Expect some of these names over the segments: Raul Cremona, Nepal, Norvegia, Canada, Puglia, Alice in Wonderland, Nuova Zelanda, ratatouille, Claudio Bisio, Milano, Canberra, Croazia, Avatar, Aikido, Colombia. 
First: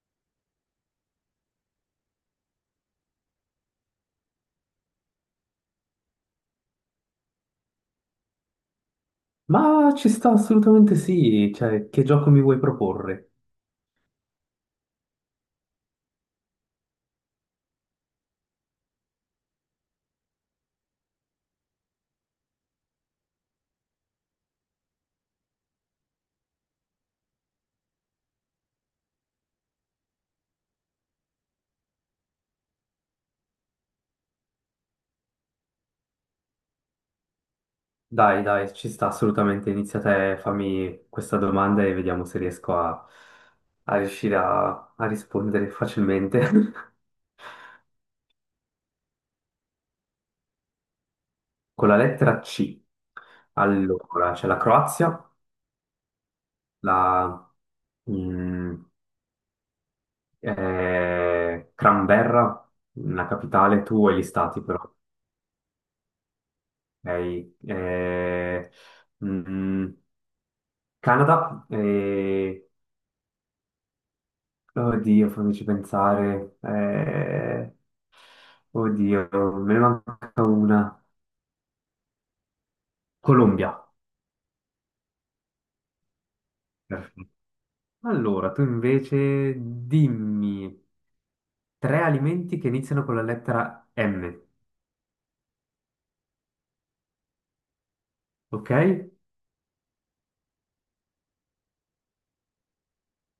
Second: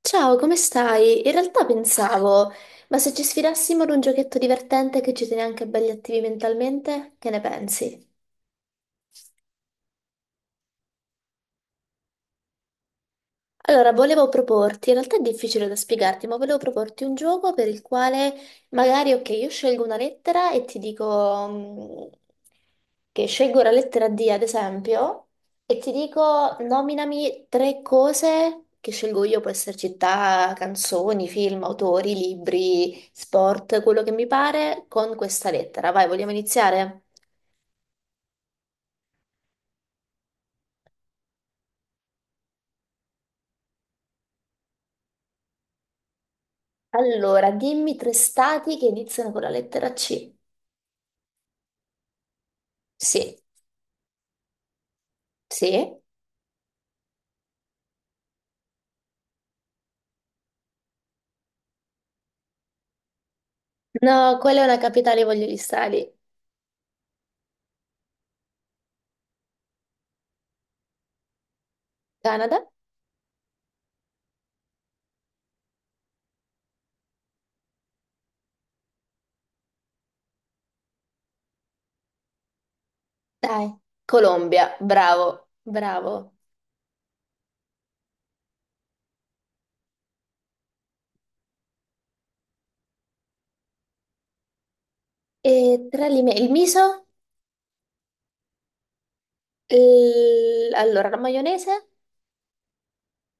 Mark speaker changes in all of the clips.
Speaker 1: Ciao, come stai? In realtà pensavo, ma se ci sfidassimo ad un giochetto divertente che ci tiene anche belli attivi mentalmente, che ne pensi?
Speaker 2: Ma ci sta assolutamente sì, cioè che gioco mi vuoi proporre?
Speaker 1: Allora, volevo proporti, in realtà è difficile da spiegarti, ma volevo proporti un gioco per il quale magari, ok, io scelgo una lettera e ti dico che scelgo la lettera D, ad esempio, e ti dico nominami tre cose che scelgo io, può essere città, canzoni, film, autori, libri, sport, quello che mi pare, con questa lettera. Vai, vogliamo iniziare?
Speaker 2: Dai, dai, ci sta assolutamente, inizia te, fammi questa domanda e vediamo se riesco a, a riuscire a, a rispondere facilmente.
Speaker 1: Allora, dimmi tre stati che iniziano con la lettera C.
Speaker 2: Con la lettera C.
Speaker 1: Sì,
Speaker 2: Allora, c'è la Croazia,
Speaker 1: sì.
Speaker 2: la mm, Canberra, la capitale, tu e gli
Speaker 1: No, quella
Speaker 2: stati
Speaker 1: è una
Speaker 2: però,
Speaker 1: capitale, voglio restare lì.
Speaker 2: ok? Eh, mm, Canada,
Speaker 1: Canada?
Speaker 2: oddio, fammici pensare. Oddio, me ne manca una.
Speaker 1: Dai.
Speaker 2: Colombia.
Speaker 1: Colombia, bravo, bravo.
Speaker 2: Perfetto. Allora, tu invece dimmi tre alimenti che iniziano con la lettera M.
Speaker 1: E il miso,
Speaker 2: Ok?
Speaker 1: allora la maionese,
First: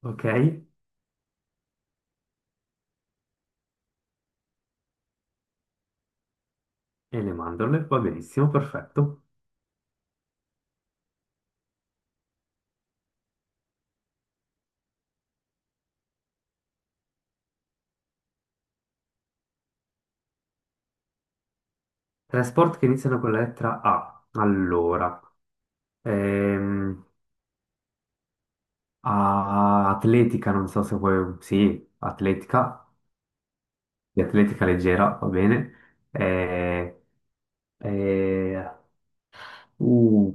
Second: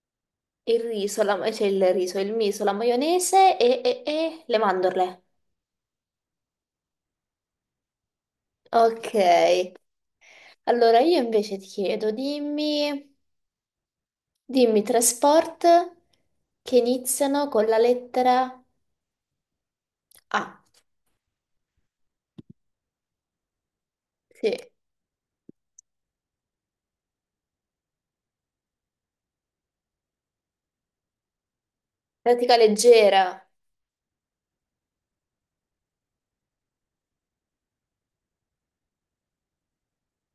Speaker 2: Ok? E
Speaker 1: il riso, cioè il riso, il miso, la maionese e le mandorle.
Speaker 2: le mandorle, va benissimo,
Speaker 1: Ok,
Speaker 2: perfetto.
Speaker 1: allora io invece ti chiedo, dimmi, dimmi tre sport che iniziano con la lettera A.
Speaker 2: Tre sport che iniziano con la lettera A.
Speaker 1: Sì,
Speaker 2: Allora, ehm, atletica, non so se vuoi... Sì,
Speaker 1: pratica
Speaker 2: atletica,
Speaker 1: leggera.
Speaker 2: di atletica leggera, va bene. E... Uh,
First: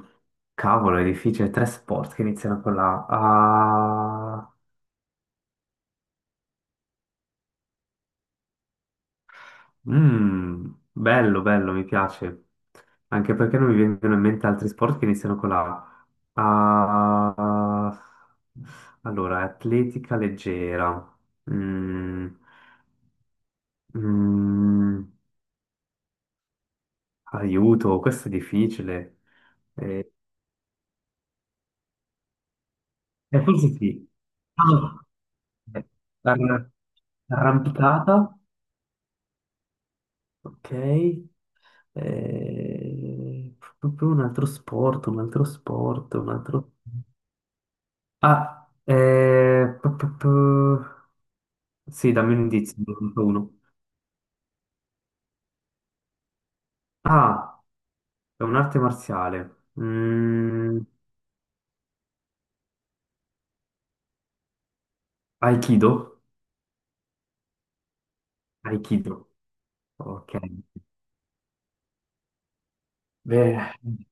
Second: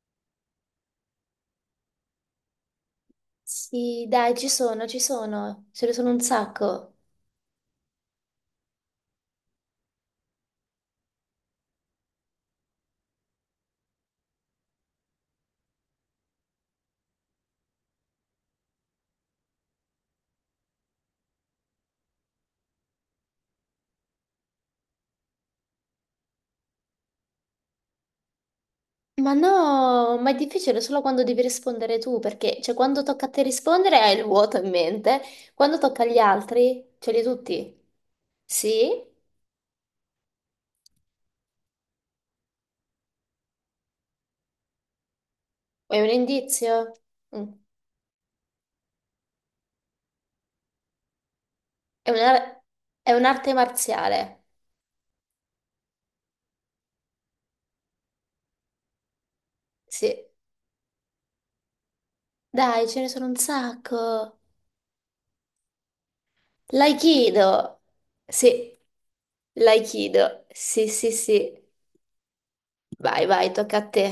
Speaker 2: cavolo, è difficile. Tre sport che iniziano con la
Speaker 1: Sì,
Speaker 2: A.
Speaker 1: dai,
Speaker 2: Ah,
Speaker 1: ci sono, ce ne sono un sacco.
Speaker 2: mm, bello, bello, mi piace. Anche perché non mi vengono in mente altri sport che iniziano con la A. Ah, allora, atletica leggera. Mm, mm, aiuto, questo è difficile.
Speaker 1: Ma
Speaker 2: Eh,
Speaker 1: no, ma è difficile solo quando devi rispondere tu, perché cioè, quando tocca a te
Speaker 2: forse
Speaker 1: rispondere
Speaker 2: sì.
Speaker 1: hai il vuoto in
Speaker 2: Ah,
Speaker 1: mente, quando
Speaker 2: eh,
Speaker 1: tocca agli
Speaker 2: arra-
Speaker 1: altri ce li hai tutti.
Speaker 2: arrampicata.
Speaker 1: Sì?
Speaker 2: Ok. Proprio un altro sport, un altro
Speaker 1: È un
Speaker 2: sport, un altro...
Speaker 1: indizio? Mm.
Speaker 2: Ah, eh, pu- pu- pu-
Speaker 1: È
Speaker 2: sì, dammi un
Speaker 1: una-
Speaker 2: indizio, ne
Speaker 1: è
Speaker 2: conto uno.
Speaker 1: un'arte marziale.
Speaker 2: Ah, è un'arte marziale.
Speaker 1: Sì.
Speaker 2: Mm,
Speaker 1: Dai, ce ne sono un sacco.
Speaker 2: Aikido?
Speaker 1: L'aikido. Sì,
Speaker 2: Aikido, ok.
Speaker 1: l'aikido. Sì, sì, sì. Vai, vai,
Speaker 2: Beh,
Speaker 1: tocca a te.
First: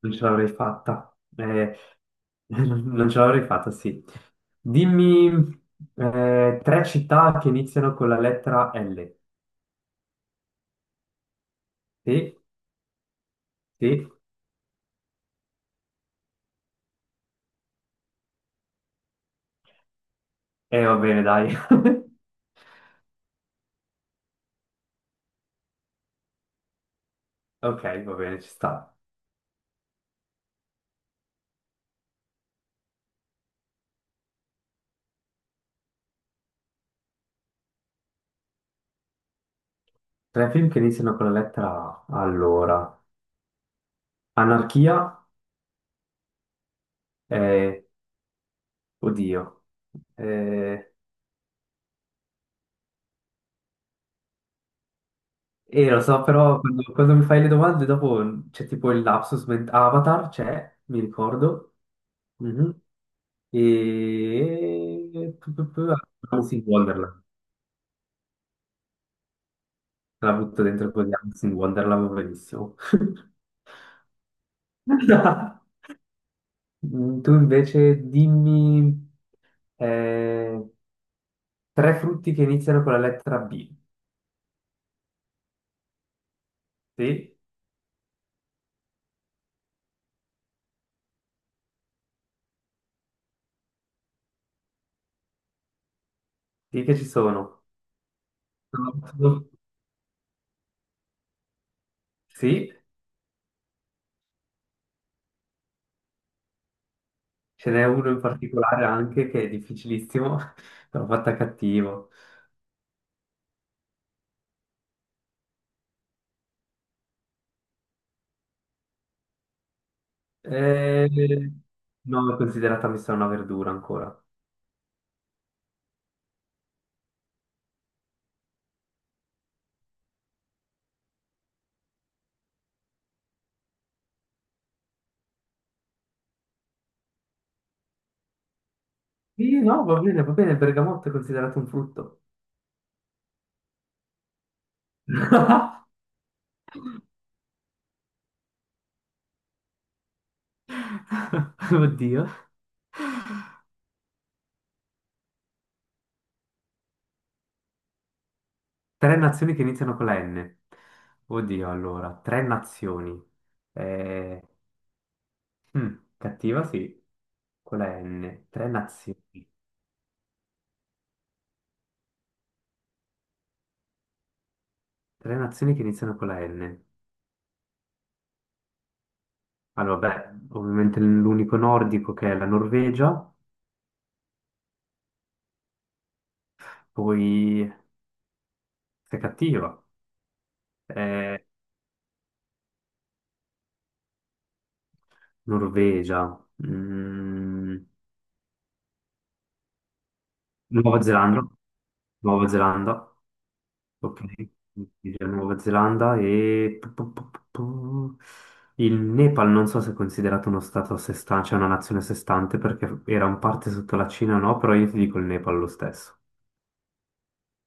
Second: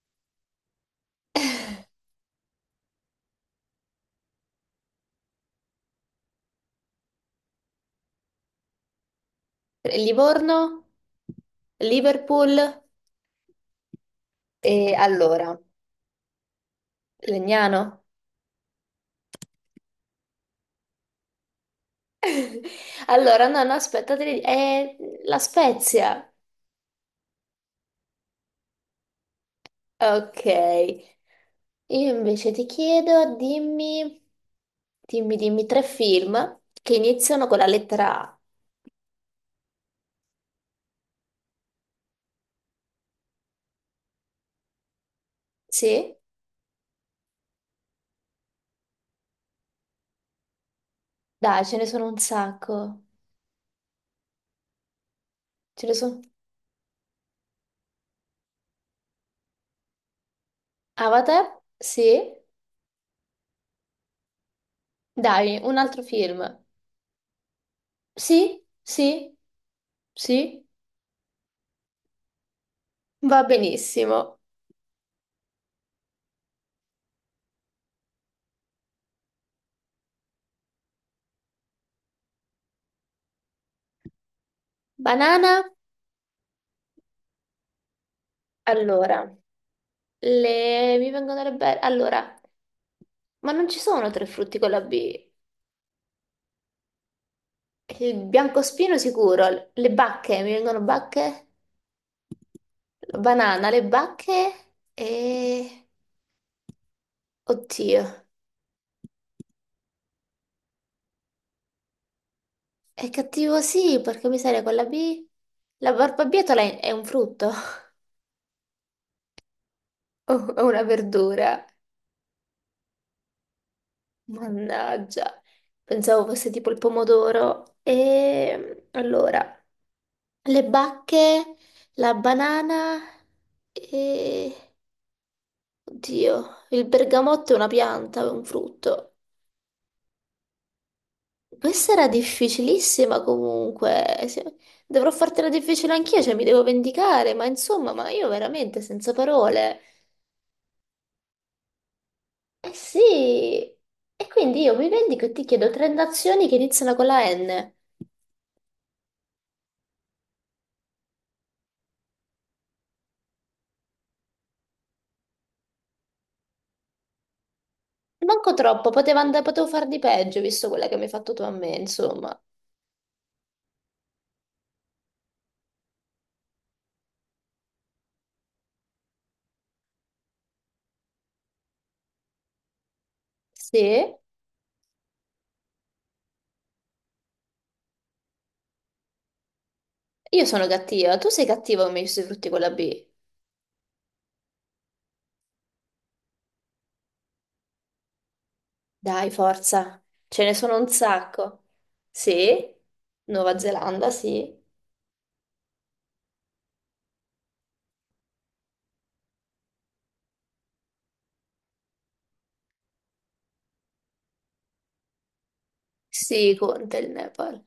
Speaker 2: non ce l'avrei fatta. Non ce l'avrei fatta, sì. Dimmi tre città che iniziano con la lettera L.
Speaker 1: Livorno,
Speaker 2: Sì,
Speaker 1: Liverpool
Speaker 2: sì.
Speaker 1: e allora, Legnano.
Speaker 2: E va bene, dai.
Speaker 1: Allora, no, no, aspetta, è la Spezia.
Speaker 2: Ok, va bene, ci sta.
Speaker 1: Ok, io invece ti chiedo, dimmi, dimmi, dimmi tre film che iniziano con la lettera A.
Speaker 2: Tre film che iniziano con la lettera A. Allora, Anarchia
Speaker 1: Sì?
Speaker 2: e... Oddio. Eh,
Speaker 1: Dai, ce ne sono un sacco. Ce ne
Speaker 2: lo
Speaker 1: sono.
Speaker 2: so, però quando mi fai le domande dopo c'è tipo il lapsus Avatar c'è, mi
Speaker 1: Avatar?
Speaker 2: ricordo.
Speaker 1: Sì?
Speaker 2: Mhm. E... pu-
Speaker 1: Dai,
Speaker 2: pu-
Speaker 1: un
Speaker 2: pu-
Speaker 1: altro film.
Speaker 2: Alice in Wonderland.
Speaker 1: Sì? Sì?
Speaker 2: Te La butto
Speaker 1: Sì?
Speaker 2: dentro così, Alice in Wonderland, va benissimo.
Speaker 1: Va benissimo.
Speaker 2: Mm, tu invece dimmi... eh, tre frutti che iniziano con la lettera B.
Speaker 1: Banana?
Speaker 2: Sì,
Speaker 1: Allora, le... mi vengono le belle... Allora, ma non ci sono tre frutti con la B.
Speaker 2: sì che ci sono.
Speaker 1: Il biancospino
Speaker 2: Pronto?
Speaker 1: sicuro, le bacche, mi vengono bacche,
Speaker 2: Sì,
Speaker 1: la banana, le bacche e...
Speaker 2: ce n'è
Speaker 1: Oddio,
Speaker 2: uno in particolare anche che è difficilissimo, l'ho fatta cattivo.
Speaker 1: è cattivo sì, perché miseria con la B. La barbabietola è un frutto, o è una
Speaker 2: Eh,
Speaker 1: verdura.
Speaker 2: no, l'ho considerata messa una verdura ancora.
Speaker 1: Mannaggia, pensavo fosse tipo il pomodoro. E allora, le bacche, la banana e... Oddio, il bergamotto è una pianta, è un frutto.
Speaker 2: Sì, no, va bene, il bergamotto è considerato un
Speaker 1: Questa era
Speaker 2: frutto.
Speaker 1: difficilissima comunque. Sì, dovrò fartela difficile anch'io, cioè mi devo vendicare, ma insomma, ma io veramente senza parole.
Speaker 2: Oddio.
Speaker 1: Eh sì, e quindi io mi vendico e ti chiedo tre nazioni che iniziano con la N.
Speaker 2: Tre nazioni che iniziano con la N. Oddio, allora, tre nazioni. Eh, cattiva, sì, con la N.
Speaker 1: Manco
Speaker 2: Tre
Speaker 1: troppo,
Speaker 2: nazioni.
Speaker 1: potevo far di peggio, visto quella che mi hai fatto tu a me, insomma.
Speaker 2: Tre nazioni che iniziano con la N. Allora, beh, ovviamente l'unico nordico che è la Norvegia,
Speaker 1: Sì,
Speaker 2: poi sei cattiva.
Speaker 1: io sono cattiva, tu
Speaker 2: Eh,
Speaker 1: sei cattiva come i frutti con la B.
Speaker 2: Norvegia, mm,
Speaker 1: Dai, forza, ce ne sono un
Speaker 2: Nuova Zelanda,
Speaker 1: sacco.
Speaker 2: Nuova
Speaker 1: Sì,
Speaker 2: Zelanda,
Speaker 1: Nuova Zelanda,
Speaker 2: ok,
Speaker 1: sì.
Speaker 2: Norvegia, Nuova Zelanda e il Nepal non so se è considerato uno stato a sé stante, cioè una nazione a sé stante perché era un parte sotto la Cina o no, però io ti dico il Nepal lo stesso.
Speaker 1: Sì, conta il Nepal.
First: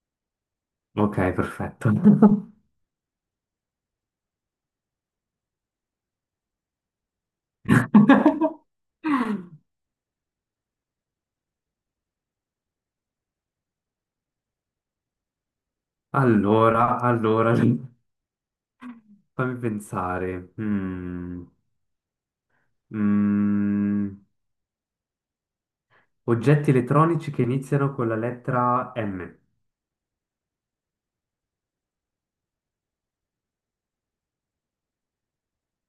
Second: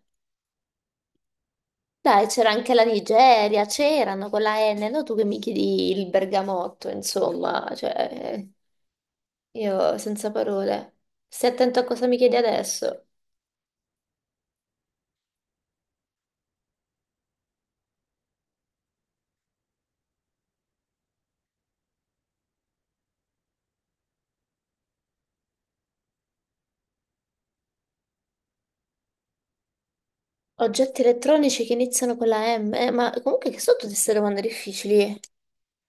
Speaker 2: Ok, perfetto.
Speaker 1: Dai, c'era anche la Nigeria, c'erano con la N, no? Tu che mi chiedi il bergamotto, insomma, cioè, io senza parole. Stai attento a cosa mi chiedi adesso.
Speaker 2: Allora, fammi pensare. Mm, oggetti elettronici che iniziano con la lettera M,
Speaker 1: Oggetti elettronici che iniziano con la M, eh, ma comunque che sono tutte queste domande difficili.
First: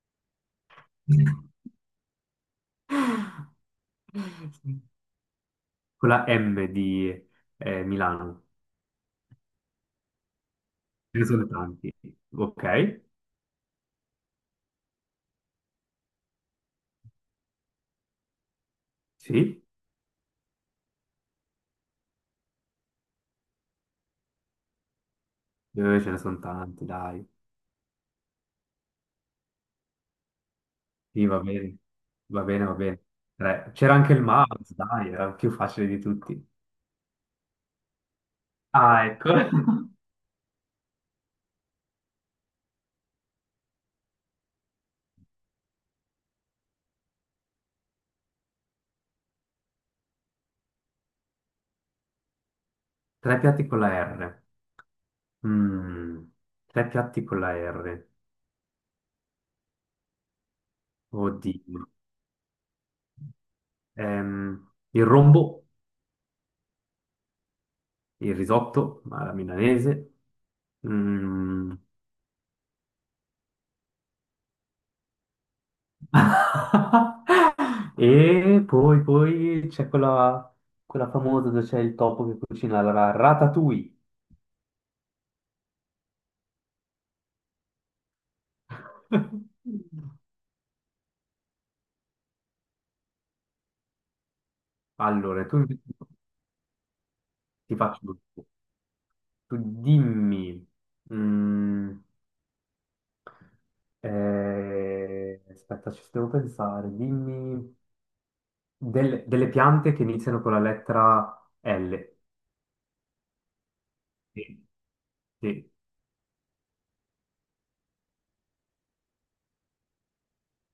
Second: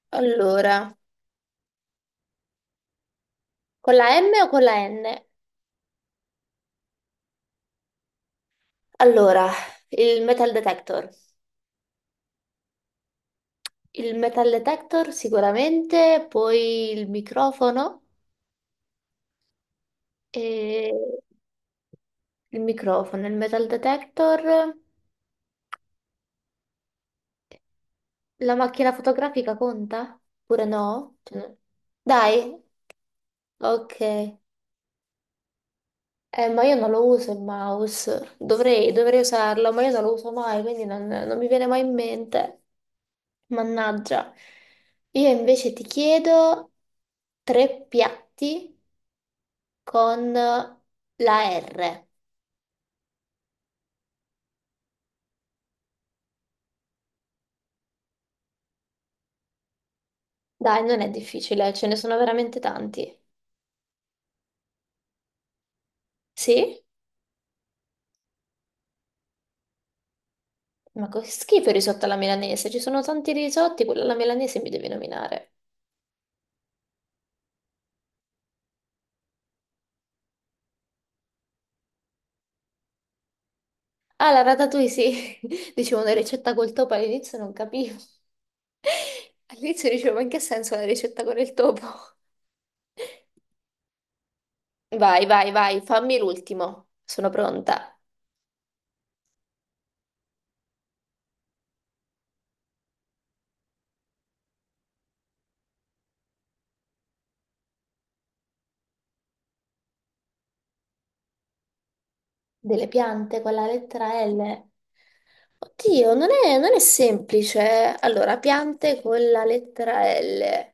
Speaker 1: Allora, con la M o con la N?
Speaker 2: con la M di Milano.
Speaker 1: Allora, il metal detector.
Speaker 2: Ce ne sono tanti. Ok,
Speaker 1: Il metal detector sicuramente, poi il microfono
Speaker 2: sì,
Speaker 1: e... Il microfono, il metal detector,
Speaker 2: eh, ce ne sono tanti, dai.
Speaker 1: la macchina fotografica conta? Oppure no?
Speaker 2: Sì, va bene,
Speaker 1: Dai,
Speaker 2: va bene. Tre. C'era anche il
Speaker 1: ok.
Speaker 2: mouse, dai, era più facile di tutti.
Speaker 1: Ma io non lo uso il mouse. Dovrei,
Speaker 2: Ah,
Speaker 1: dovrei
Speaker 2: ecco.
Speaker 1: usarlo, ma io non lo uso mai, quindi non, non mi viene mai in mente. Mannaggia. Io invece ti chiedo tre piatti con la R.
Speaker 2: Tre piatti con la R. Mm, tre piatti con la R.
Speaker 1: Dai, non è difficile, ce
Speaker 2: Oddio.
Speaker 1: ne sono veramente tanti.
Speaker 2: Il rombo,
Speaker 1: Sì?
Speaker 2: il risotto, ma la milanese.
Speaker 1: Ma che schifo
Speaker 2: Mm.
Speaker 1: il risotto alla milanese, ci sono tanti risotti, quello alla milanese mi devi nominare.
Speaker 2: E poi, poi c'è quella, quella famosa dove c'è il topo che cucina la ratatouille.
Speaker 1: Ah, la ratatouille sì, dicevo una ricetta col topo all'inizio non capivo. All'inizio dicevo, ma in che senso la ricetta con il topo? Vai,
Speaker 2: Allora,
Speaker 1: vai,
Speaker 2: tu
Speaker 1: vai,
Speaker 2: invece
Speaker 1: fammi l'ultimo, sono
Speaker 2: ti
Speaker 1: pronta.
Speaker 2: faccio tutto. Tu dimmi. mm, aspetta, ci devo pensare. Dimmi delle piante che iniziano con la lettera L.
Speaker 1: Delle piante con la lettera
Speaker 2: Sì,
Speaker 1: L.
Speaker 2: sì.
Speaker 1: Oddio, non è, non è semplice. Allora, piante con la lettera L.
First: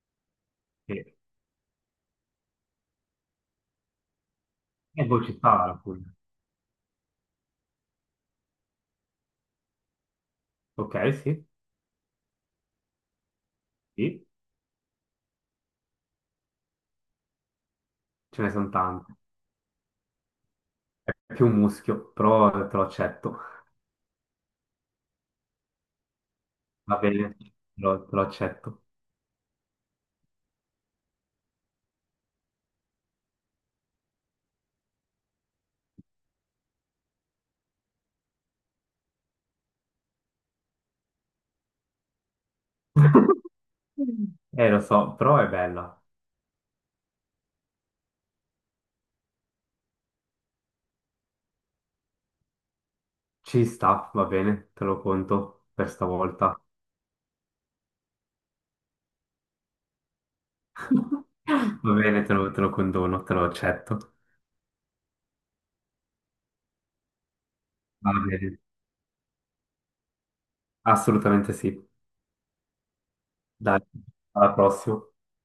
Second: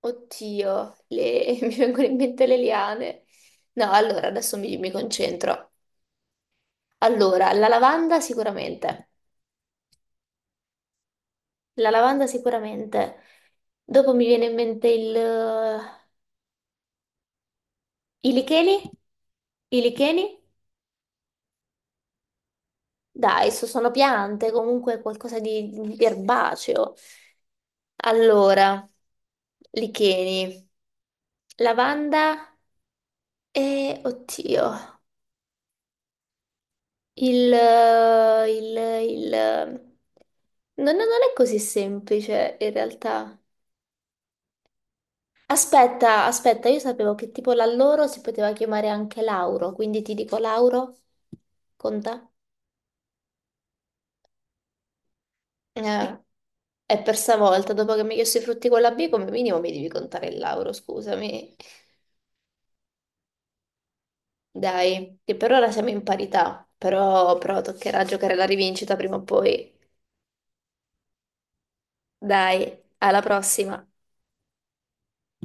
Speaker 1: Oddio,
Speaker 2: Sì.
Speaker 1: mi vengono in mente le liane. No, allora adesso mi
Speaker 2: E poi ci sta
Speaker 1: concentro.
Speaker 2: la Puglia.
Speaker 1: Allora, la lavanda sicuramente,
Speaker 2: Ok, sì,
Speaker 1: la lavanda sicuramente. Dopo
Speaker 2: sì,
Speaker 1: mi viene in mente il... i
Speaker 2: ce ne sono
Speaker 1: licheni?
Speaker 2: tante.
Speaker 1: I licheni?
Speaker 2: È più un muschio, però te lo accetto.
Speaker 1: Dai, sono piante, comunque qualcosa di erbaceo.
Speaker 2: Va bene, te lo accetto.
Speaker 1: Allora, licheni, lavanda e, oddio, il... il... il... No, no, non è così semplice in realtà.
Speaker 2: Lo so, però è bella.
Speaker 1: Aspetta, aspetta, io sapevo che tipo la loro si poteva chiamare anche Lauro, quindi ti dico Lauro, conta?
Speaker 2: Ci sta, va bene, te lo conto per
Speaker 1: Eh,
Speaker 2: stavolta.
Speaker 1: è per stavolta, dopo che mi hai chiesto i frutti con la B, come minimo mi devi contare il Lauro, scusami.
Speaker 2: Va bene, te lo condono, te lo accetto.
Speaker 1: Dai, che per ora siamo in parità, però, però toccherà
Speaker 2: Va
Speaker 1: giocare la
Speaker 2: bene,
Speaker 1: rivincita prima o poi.
Speaker 2: assolutamente sì.
Speaker 1: Dai, alla
Speaker 2: Dai,
Speaker 1: prossima.
Speaker 2: alla prossima.